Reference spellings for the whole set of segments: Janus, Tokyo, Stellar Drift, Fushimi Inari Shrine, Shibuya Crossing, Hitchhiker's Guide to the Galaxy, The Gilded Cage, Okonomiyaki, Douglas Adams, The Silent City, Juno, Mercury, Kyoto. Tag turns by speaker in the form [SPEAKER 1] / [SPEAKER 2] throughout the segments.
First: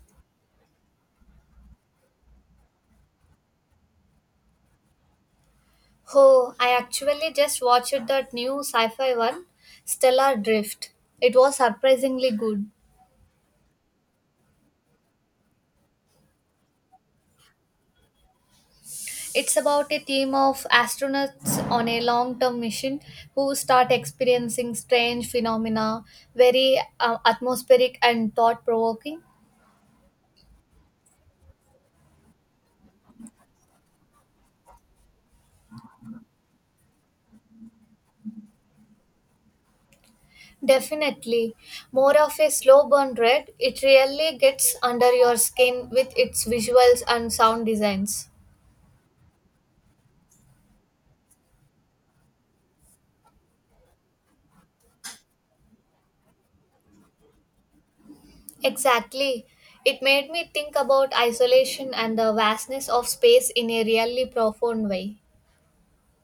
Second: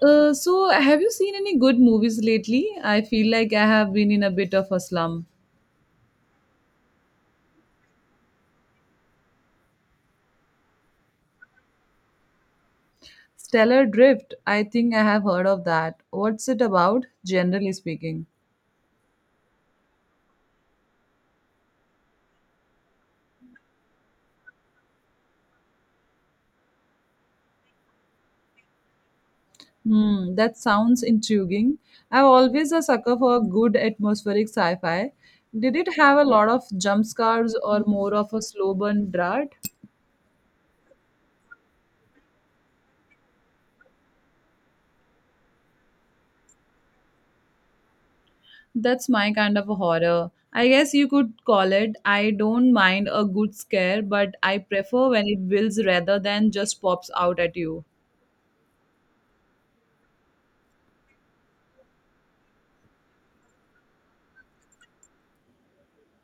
[SPEAKER 1] Have you seen any good movies lately? I feel like I have been in a bit of a slump.
[SPEAKER 2] Oh, I actually just watched that new sci fi one, Stellar Drift. It was surprisingly good.
[SPEAKER 1] Stellar Drift, I think I have heard of that. What's it about, generally speaking?
[SPEAKER 2] It's about a team of astronauts on a long term mission who start experiencing strange phenomena, very atmospheric and thought provoking.
[SPEAKER 1] Hmm, that sounds intriguing. I'm always a sucker for a good atmospheric sci fi. Did it have a lot of jump scares or more of a slow burn dart?
[SPEAKER 2] Definitely. More of a slow burn read, it really gets under your skin with its visuals and sound designs.
[SPEAKER 1] That's my kind of a horror. I guess you could call it. I don't mind a good scare, but I prefer when it builds rather than just pops out at you.
[SPEAKER 2] Exactly. It made me think about isolation and the vastness of space in a really profound way.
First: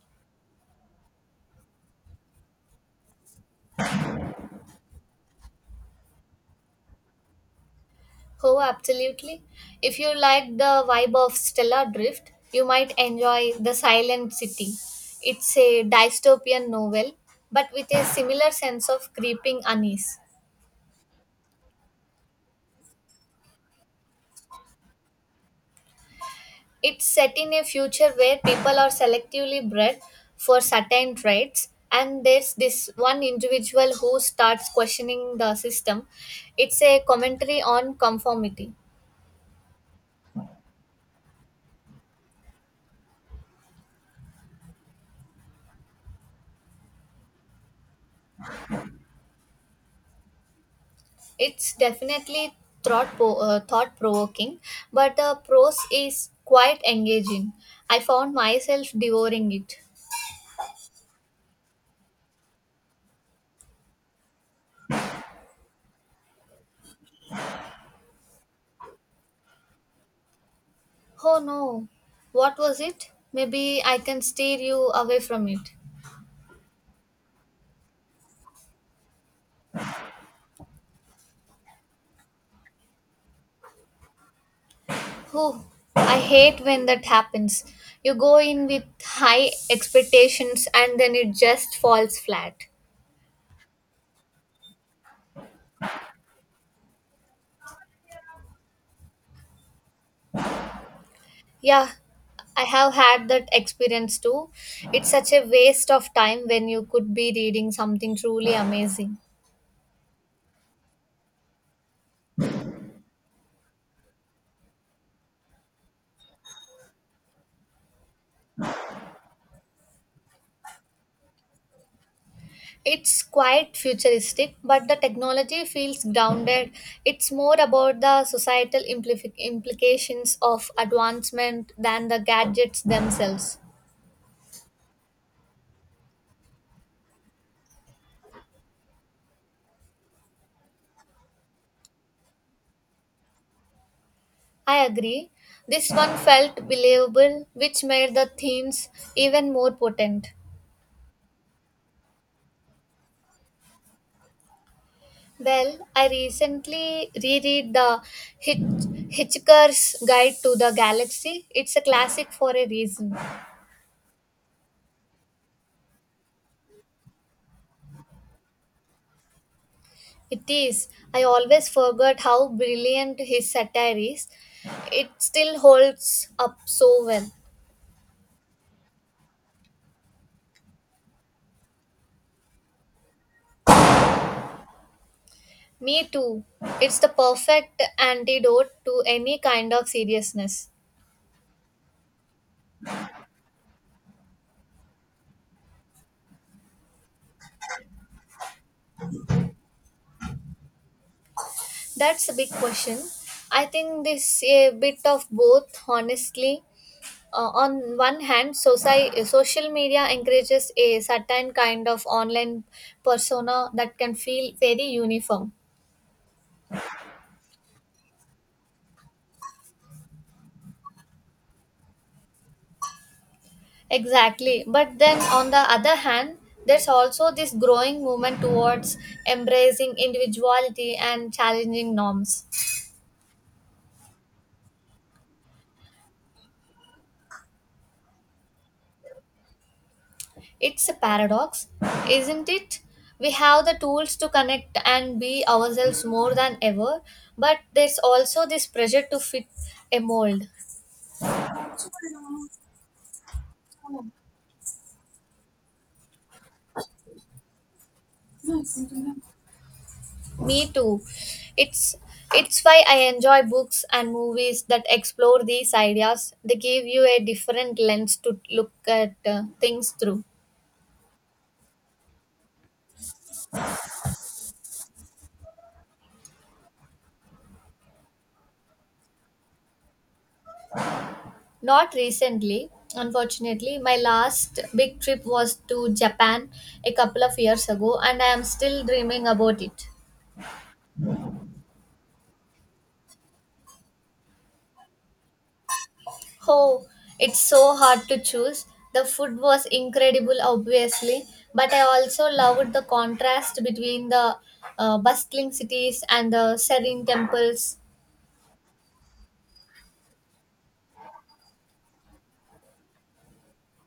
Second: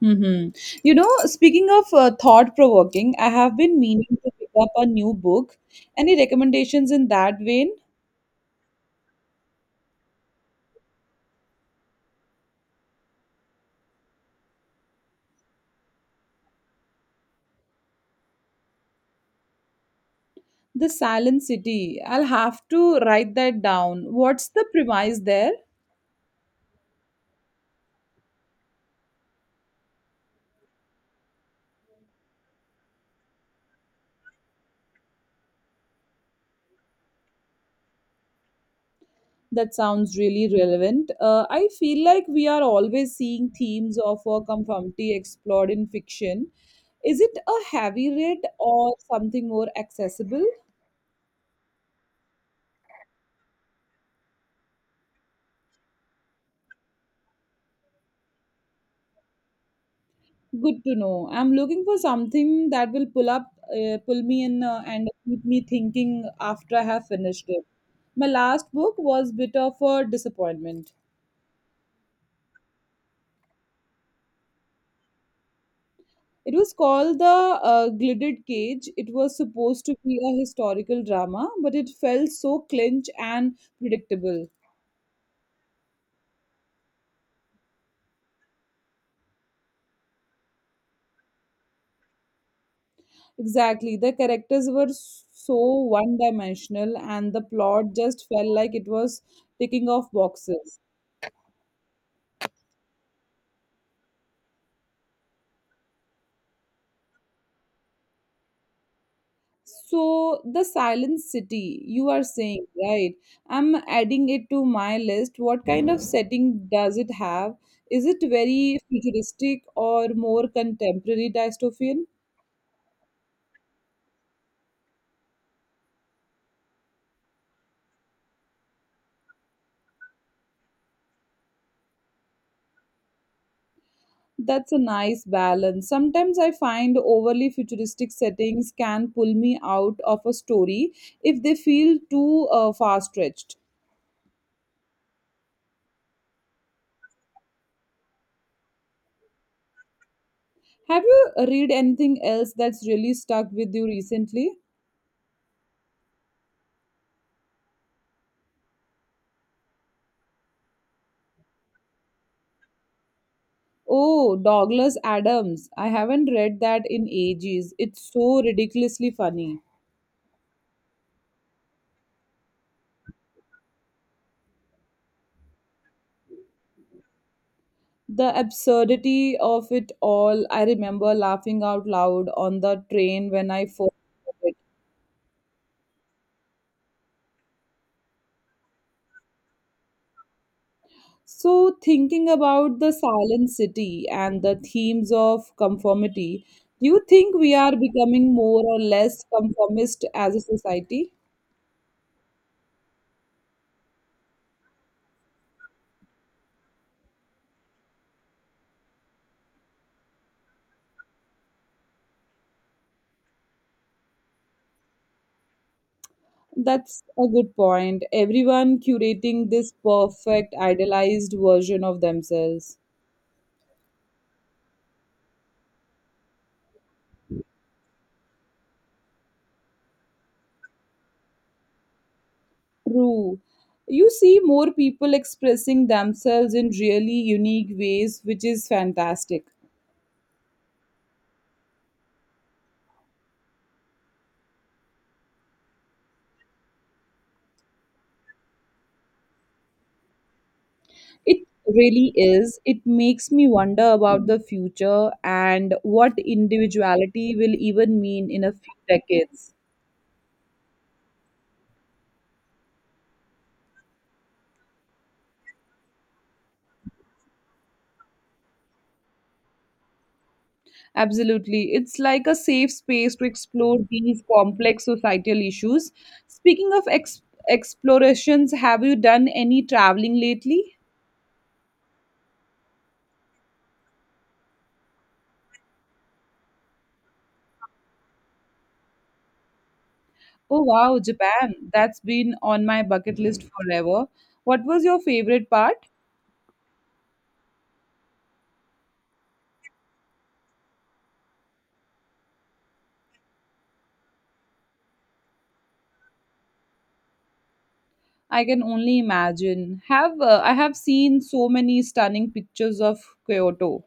[SPEAKER 1] Hmm. Speaking of thought provoking, I have been meaning to pick up a new book. Any recommendations in that vein?
[SPEAKER 2] Oh, absolutely. If you like the vibe of Stellar Drift, you might enjoy The Silent City. It's a dystopian novel, but with a similar sense of creeping unease.
[SPEAKER 1] The Silent City. I'll have to write that down. What's the premise there?
[SPEAKER 2] It's set in a future where people are selectively bred for certain traits, and there's this one individual who starts questioning the system. It's a commentary on conformity.
[SPEAKER 1] That sounds really relevant. I feel like we are always seeing themes of conformity explored in fiction. Is it a heavy read or something more accessible?
[SPEAKER 2] It's definitely thought provoking, but the prose is quite engaging. I found myself devouring it.
[SPEAKER 1] Good to know. I'm looking for something that will pull me in, and keep me thinking after I have finished it. My last book was bit of a disappointment.
[SPEAKER 2] Oh no, what was it? Maybe I can steer you away from it.
[SPEAKER 1] It was called The Gilded Cage. It was supposed to be a historical drama, but it felt so clinch and predictable.
[SPEAKER 2] Oh, I hate when that happens. You go in with high expectations and then it just falls flat.
[SPEAKER 1] Exactly. The characters were so one dimensional, and the plot just felt like it was ticking off boxes.
[SPEAKER 2] Yeah, I have had that experience too. It's such a waste of time when you could be reading something truly amazing.
[SPEAKER 1] So, The Silent City, you are saying, right? I'm adding it to my list. What kind of setting does it have? Is it very futuristic or more contemporary dystopian?
[SPEAKER 2] It's quite futuristic, but the technology feels grounded. It's more about the societal implifi implications of advancement than the gadgets themselves.
[SPEAKER 1] That's a nice balance. Sometimes I find overly futuristic settings can pull me out of a story if they feel too far stretched.
[SPEAKER 2] I agree. This one felt believable, which made the themes even more potent.
[SPEAKER 1] Have you read anything else that's really stuck with you recently?
[SPEAKER 2] Well, I recently reread the Hitch- Hitchhiker's Guide to the Galaxy. It's a classic for a reason.
[SPEAKER 1] Oh, Douglas Adams. I haven't read that in ages. It's so ridiculously funny.
[SPEAKER 2] It is. I always forgot how brilliant his satire is. It still holds up so well.
[SPEAKER 1] The absurdity of it all. I remember laughing out loud on the train when I first read it.
[SPEAKER 2] Me too. It's the perfect antidote to any kind of seriousness.
[SPEAKER 1] So, thinking about the silent city and the themes of conformity, do you think we are becoming more or less conformist as a society?
[SPEAKER 2] That's a big question. I think this a bit of both, honestly. On one hand, social media encourages a certain kind of online persona that can feel very uniform.
[SPEAKER 1] That's a good point. Everyone curating this perfect, idealized version of themselves.
[SPEAKER 2] Exactly. But then on the other hand, there's also this growing movement towards embracing individuality and challenging norms.
[SPEAKER 1] True. You see more people expressing themselves in really unique ways, which is fantastic.
[SPEAKER 2] It's a paradox, isn't it? We have the tools to connect and be ourselves more than ever, but there's also this pressure to fit a mold.
[SPEAKER 1] It really is. It makes me wonder about the future and what individuality will even mean in a few decades.
[SPEAKER 2] Me too. It's it's why I enjoy books and movies that explore these ideas. They give you a different lens to look at things through.
[SPEAKER 1] Absolutely. It's like a safe space to explore these complex societal issues. Speaking of explorations, have you done any traveling lately?
[SPEAKER 2] Not recently, unfortunately. My last big trip was to Japan a couple of years ago, and I am still dreaming about it.
[SPEAKER 1] Oh, wow, Japan. That's been on my bucket list forever. What was your favorite part?
[SPEAKER 2] Oh, it's so hard to choose. The food was incredible, obviously, but I also loved the contrast between the bustling cities and the serene temples.
[SPEAKER 1] I can only imagine. Have I have seen so many stunning pictures of Kyoto.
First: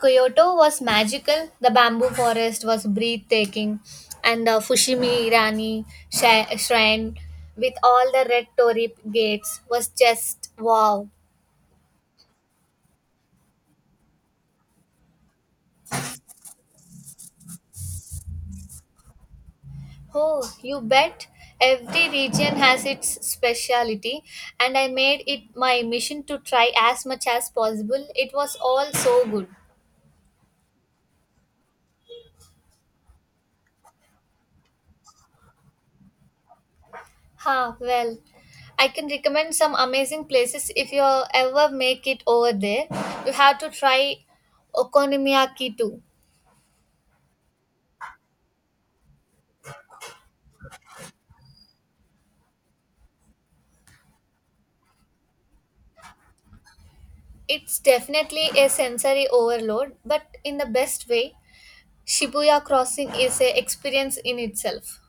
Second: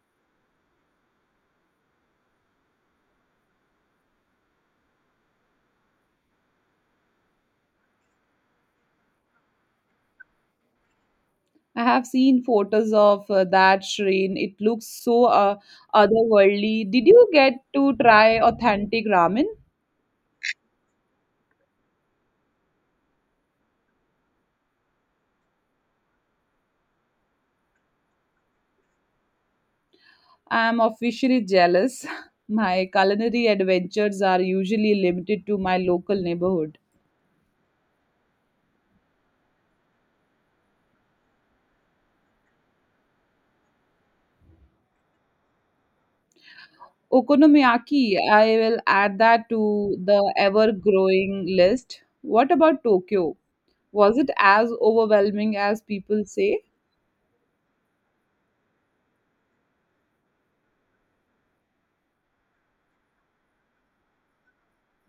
[SPEAKER 2] Kyoto was magical, the bamboo forest was breathtaking, and the Fushimi Irani shrine with all the red torii gates was just wow.
[SPEAKER 1] I have seen photos of that shrine. It looks so otherworldly. Did you get to try authentic ramen?
[SPEAKER 2] Oh, you bet. Every region has its speciality, and I made it my mission to try as much as possible. It was all so good.
[SPEAKER 1] I am officially jealous. My culinary adventures are usually limited to my local neighborhood.
[SPEAKER 2] Ha, well, I can recommend some amazing places if you ever make it over there. You have to try Okonomiyaki too.
[SPEAKER 1] Okonomiyaki, I will add that to the ever growing list. What about Tokyo? Was it as overwhelming as people say?
[SPEAKER 2] It's definitely a sensory overload, but in the best way. Shibuya Crossing is a experience in itself.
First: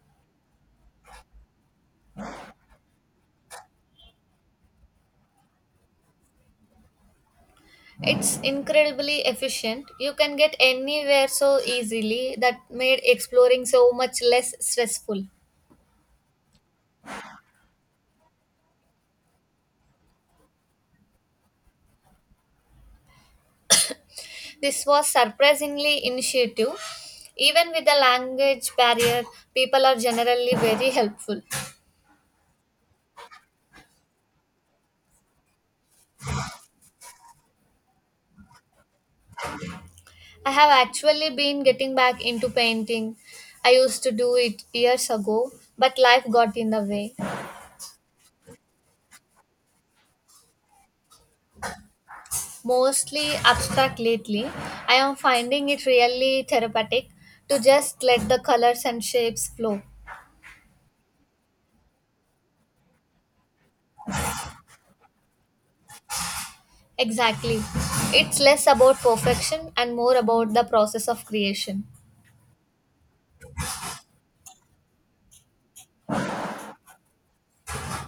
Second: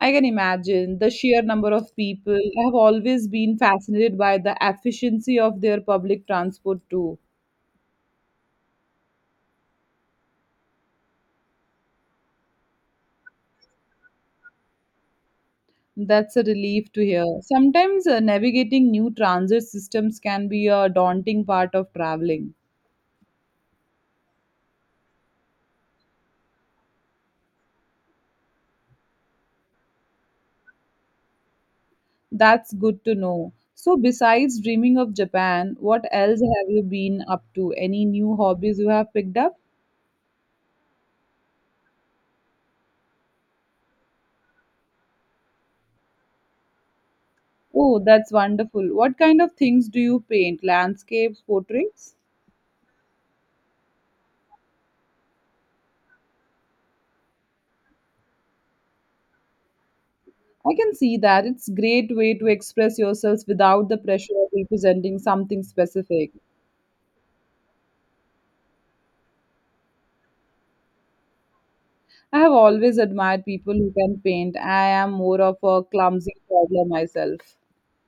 [SPEAKER 1] I can imagine the sheer number of people. I have always been fascinated by the efficiency of their public transport too.
[SPEAKER 2] It's incredibly efficient. You can get anywhere so easily that made exploring so much less stressful.
[SPEAKER 1] That's a relief to hear. Sometimes navigating new transit systems can be a daunting part of traveling.
[SPEAKER 2] This was surprisingly initiative. Even with the language barrier, people are generally very helpful.
[SPEAKER 1] That's good to know. So, besides dreaming of Japan, what else have you been up to? Any new hobbies you have picked up?
[SPEAKER 2] I have actually been getting back into painting. I used to do it years ago, but life got in the way.
[SPEAKER 1] Oh, that's wonderful. What kind of things do you paint? Landscapes, portraits?
[SPEAKER 2] Mostly abstract lately. I am finding it really therapeutic to just let the colors and shapes flow.
[SPEAKER 1] I can see that. It's great way to express yourselves without the pressure of representing something specific.
[SPEAKER 2] Exactly. It's less about perfection and more about the process of creation.
[SPEAKER 1] I have always admired people who can paint. I am more of a clumsy toddler myself.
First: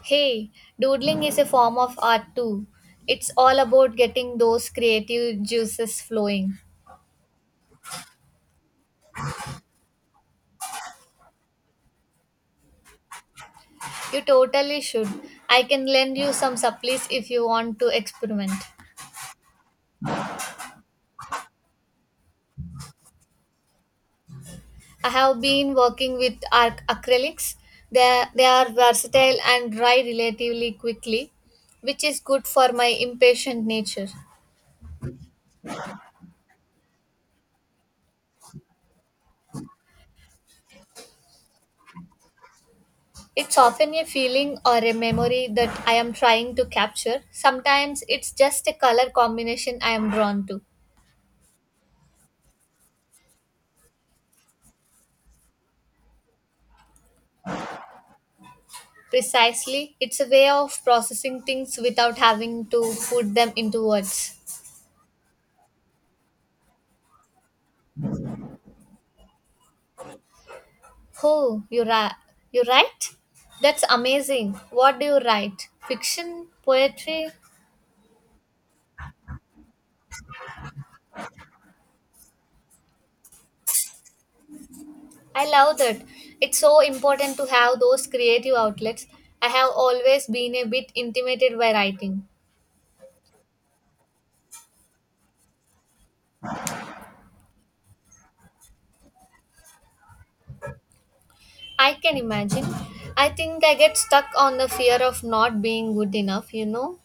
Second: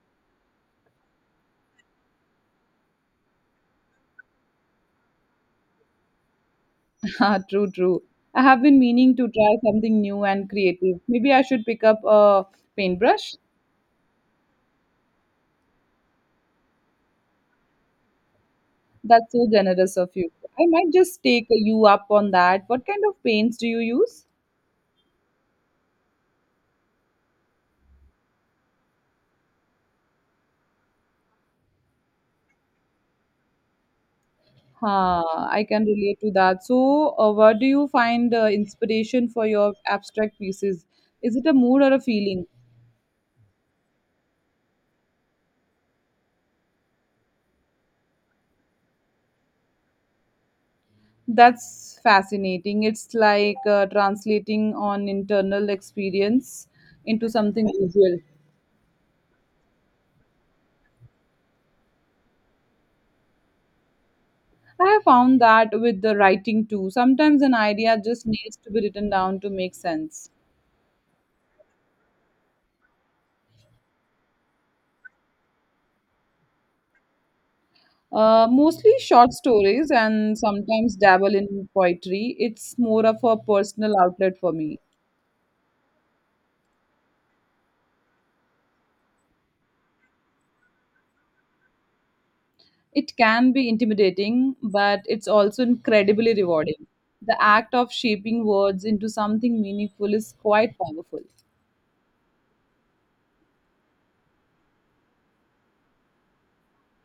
[SPEAKER 2] Hey, doodling is a form of art too. It's all about getting those creative juices flowing.
[SPEAKER 1] Ah, true, true. I have been meaning to try something new and creative. Maybe I should pick up a paintbrush.
[SPEAKER 2] You totally should. I can lend you some supplies if you want to experiment.
[SPEAKER 1] That's so generous of you. I might just take you up on that. What kind of paints do you use?
[SPEAKER 2] I have been working with arc acrylics. They are versatile and dry relatively quickly, which is good for my impatient nature.
[SPEAKER 1] Huh, I can relate to that. So, where do you find inspiration for your abstract pieces? Is it a mood or a feeling?
[SPEAKER 2] It's often a feeling or a memory that I am trying to capture. Sometimes it's just a color combination I am drawn to.
[SPEAKER 1] That's fascinating. It's like translating on internal experience into something visual.
[SPEAKER 2] Precisely, it's a way of processing things without having to put them into words.
[SPEAKER 1] I have found that with the writing too. Sometimes an idea just needs to be written down to make sense.
[SPEAKER 2] Oh, you write? That's amazing. What do you write? Fiction, poetry?
[SPEAKER 1] Mostly short stories and sometimes dabble in poetry. It's more of a personal outlet for me.
[SPEAKER 2] I love that. It's so important to have those creative outlets. I have always been a bit intimidated by writing.
[SPEAKER 1] It can be intimidating, but it's also incredibly rewarding. The act of shaping words into something meaningful is quite powerful.
[SPEAKER 2] I can imagine. I think I get stuck on the fear of not being good enough.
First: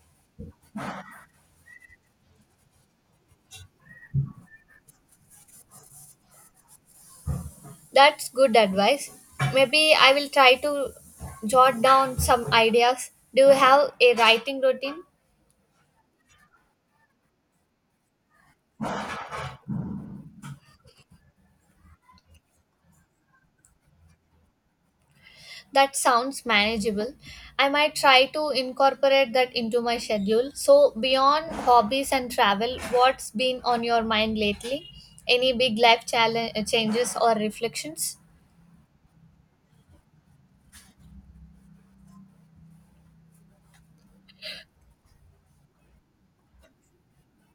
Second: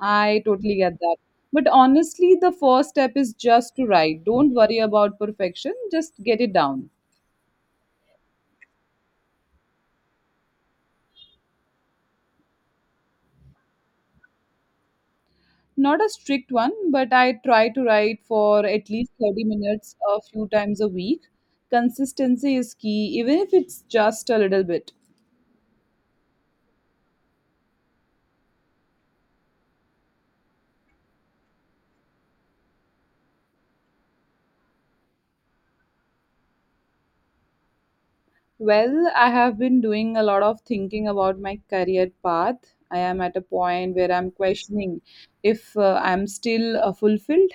[SPEAKER 1] I totally get that. But honestly, the first step is just to write. Don't worry about perfection, just get it down.
[SPEAKER 2] That's good advice. Maybe I will try to jot down some ideas. Do you have a writing routine?
[SPEAKER 1] Not a strict one, but I try to write for at least 30 minutes a few times a week. Consistency is key, even if it's just a little bit.
[SPEAKER 2] That sounds manageable. I might try to incorporate that into my schedule. So, beyond hobbies and travel, what's been on your mind lately? Any big life challenge, changes or reflections?
[SPEAKER 1] Well, I have been doing a lot of thinking about my career path. I am at a point where I'm questioning if I'm still fulfilled.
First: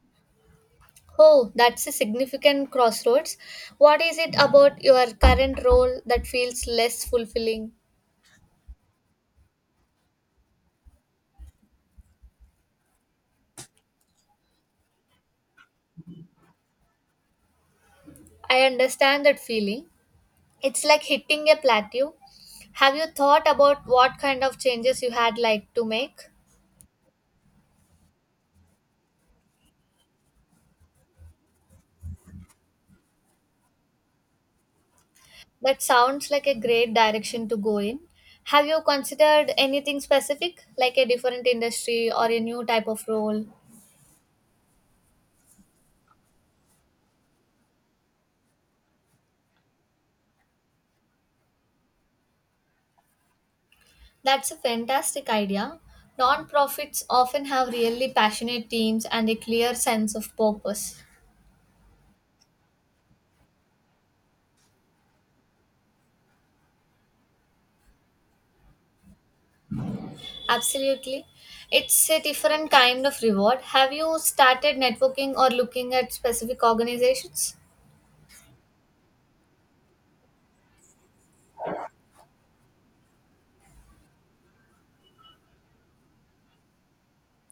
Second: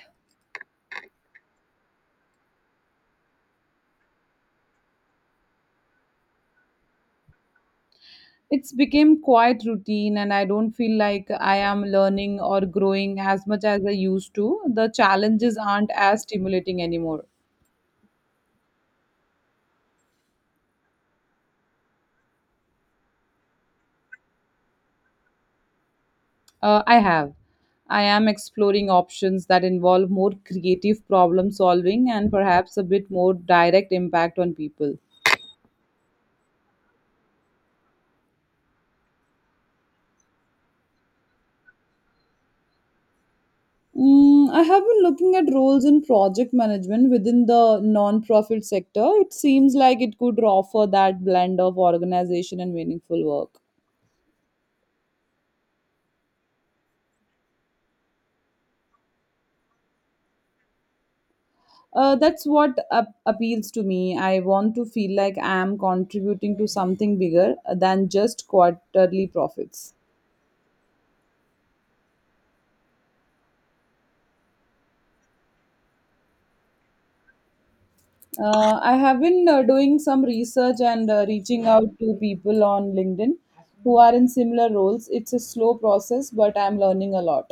[SPEAKER 2] Oh, that's a significant crossroads. What is it about your current role that feels less fulfilling?
[SPEAKER 1] It's become quite routine, and I don't feel like I am learning or growing as much as I used to. The challenges aren't as stimulating anymore.
[SPEAKER 2] I understand that feeling. It's like hitting a plateau. Have you thought about what kind of changes you had like to make?
[SPEAKER 1] I have. I am exploring options that involve more creative problem solving and perhaps a bit more direct impact on people.
[SPEAKER 2] That sounds like a great direction to go in. Have you considered anything specific, like a different industry or a new type of role?
[SPEAKER 1] Mm, I have been looking at roles in project management within the non-profit sector. It seems like it could offer that blend of organization and meaningful work.
[SPEAKER 2] That's a fantastic idea. Nonprofits often have really passionate teams and a clear sense of purpose.
[SPEAKER 1] That's what appeals to me. I want to feel like I am contributing to something bigger than just quarterly profits.
[SPEAKER 2] Absolutely. It's a different kind of reward. Have you started networking or looking at specific organizations?
[SPEAKER 1] I have been doing some research and reaching out to people on LinkedIn who are in similar roles. It's a slow process, but I'm learning a lot.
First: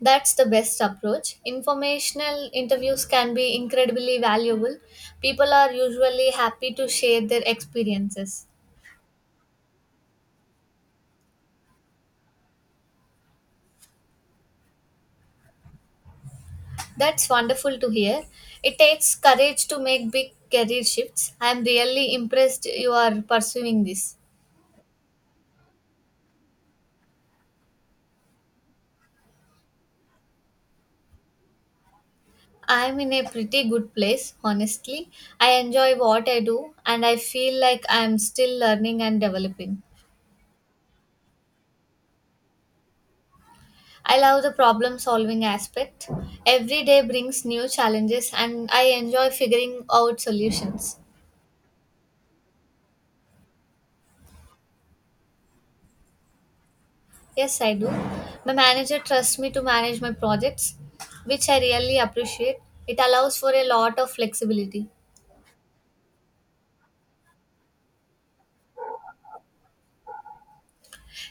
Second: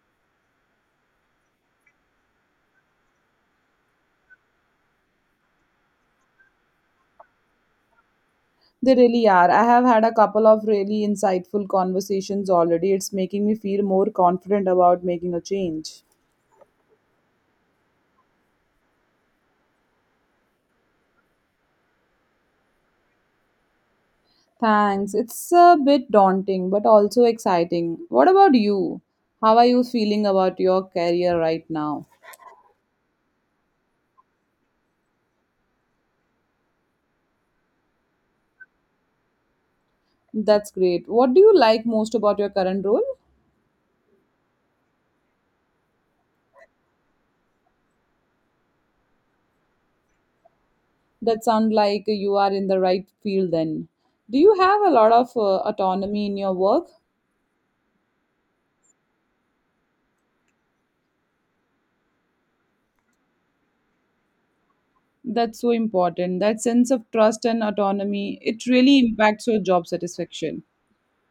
[SPEAKER 2] That's the best approach. Informational interviews can be incredibly valuable. People are usually happy to share their experiences.
[SPEAKER 1] They really are. I have had a couple of really insightful conversations already. It's making me feel more confident about making a change.
[SPEAKER 2] That's wonderful to hear. It takes courage to make big career shifts. I'm really impressed you are pursuing this.
[SPEAKER 1] Thanks. It's a bit daunting, but also exciting. What about you? How are you feeling about your career right now?
[SPEAKER 2] I'm in a pretty good place, honestly. I enjoy what I do and I feel like I'm still learning and developing.
[SPEAKER 1] That's great. What do you like most about your current role?
[SPEAKER 2] I love the problem solving aspect. Every day brings new challenges and I enjoy figuring out solutions.
[SPEAKER 1] That sounds like you are in the right field then. Do you have a lot of autonomy in your work?
[SPEAKER 2] Yes, I do. My manager trusts me to manage my projects, which I really appreciate. It allows for a lot of flexibility.
[SPEAKER 1] That's so important. That sense of trust and autonomy, it really impacts your job satisfaction.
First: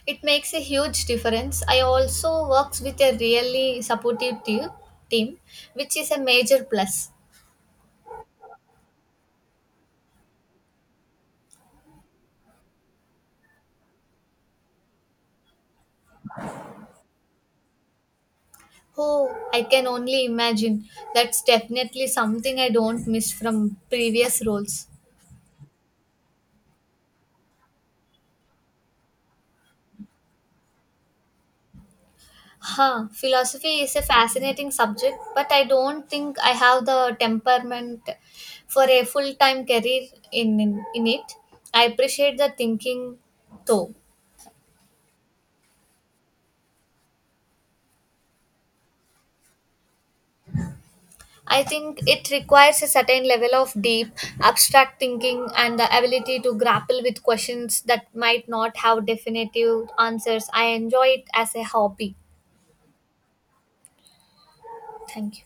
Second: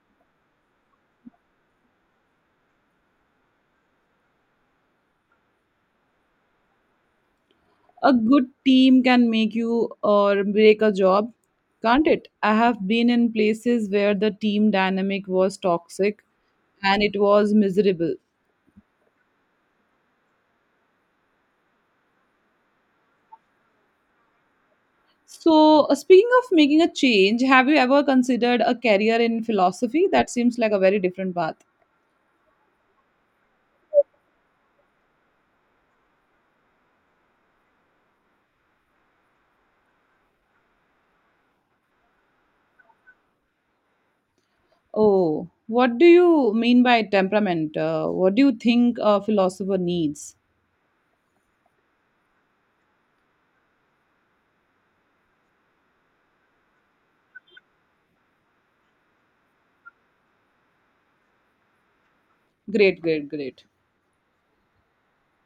[SPEAKER 2] It makes a huge difference. I also works with a really supportive team which is a major plus.
[SPEAKER 1] A good team can make you or break a job, can't it? I have been in places where the team dynamic was toxic and it was miserable.
[SPEAKER 2] Oh, I can only imagine. That's definitely something I don't miss from previous roles.
[SPEAKER 1] So, speaking of making a change, have you ever considered a career in philosophy? That seems like a very different path.
[SPEAKER 2] Huh, philosophy is a fascinating subject, but I don't think I have the temperament for a full time career in it. I appreciate the thinking though.
[SPEAKER 1] Oh, what do you mean by temperament? What do you think a philosopher needs?
[SPEAKER 2] I think it requires a certain level of deep, abstract thinking and the ability to grapple with questions that might not have definitive answers. I enjoy it as a hobby.
[SPEAKER 1] Great, great, great.
[SPEAKER 2] Thank you.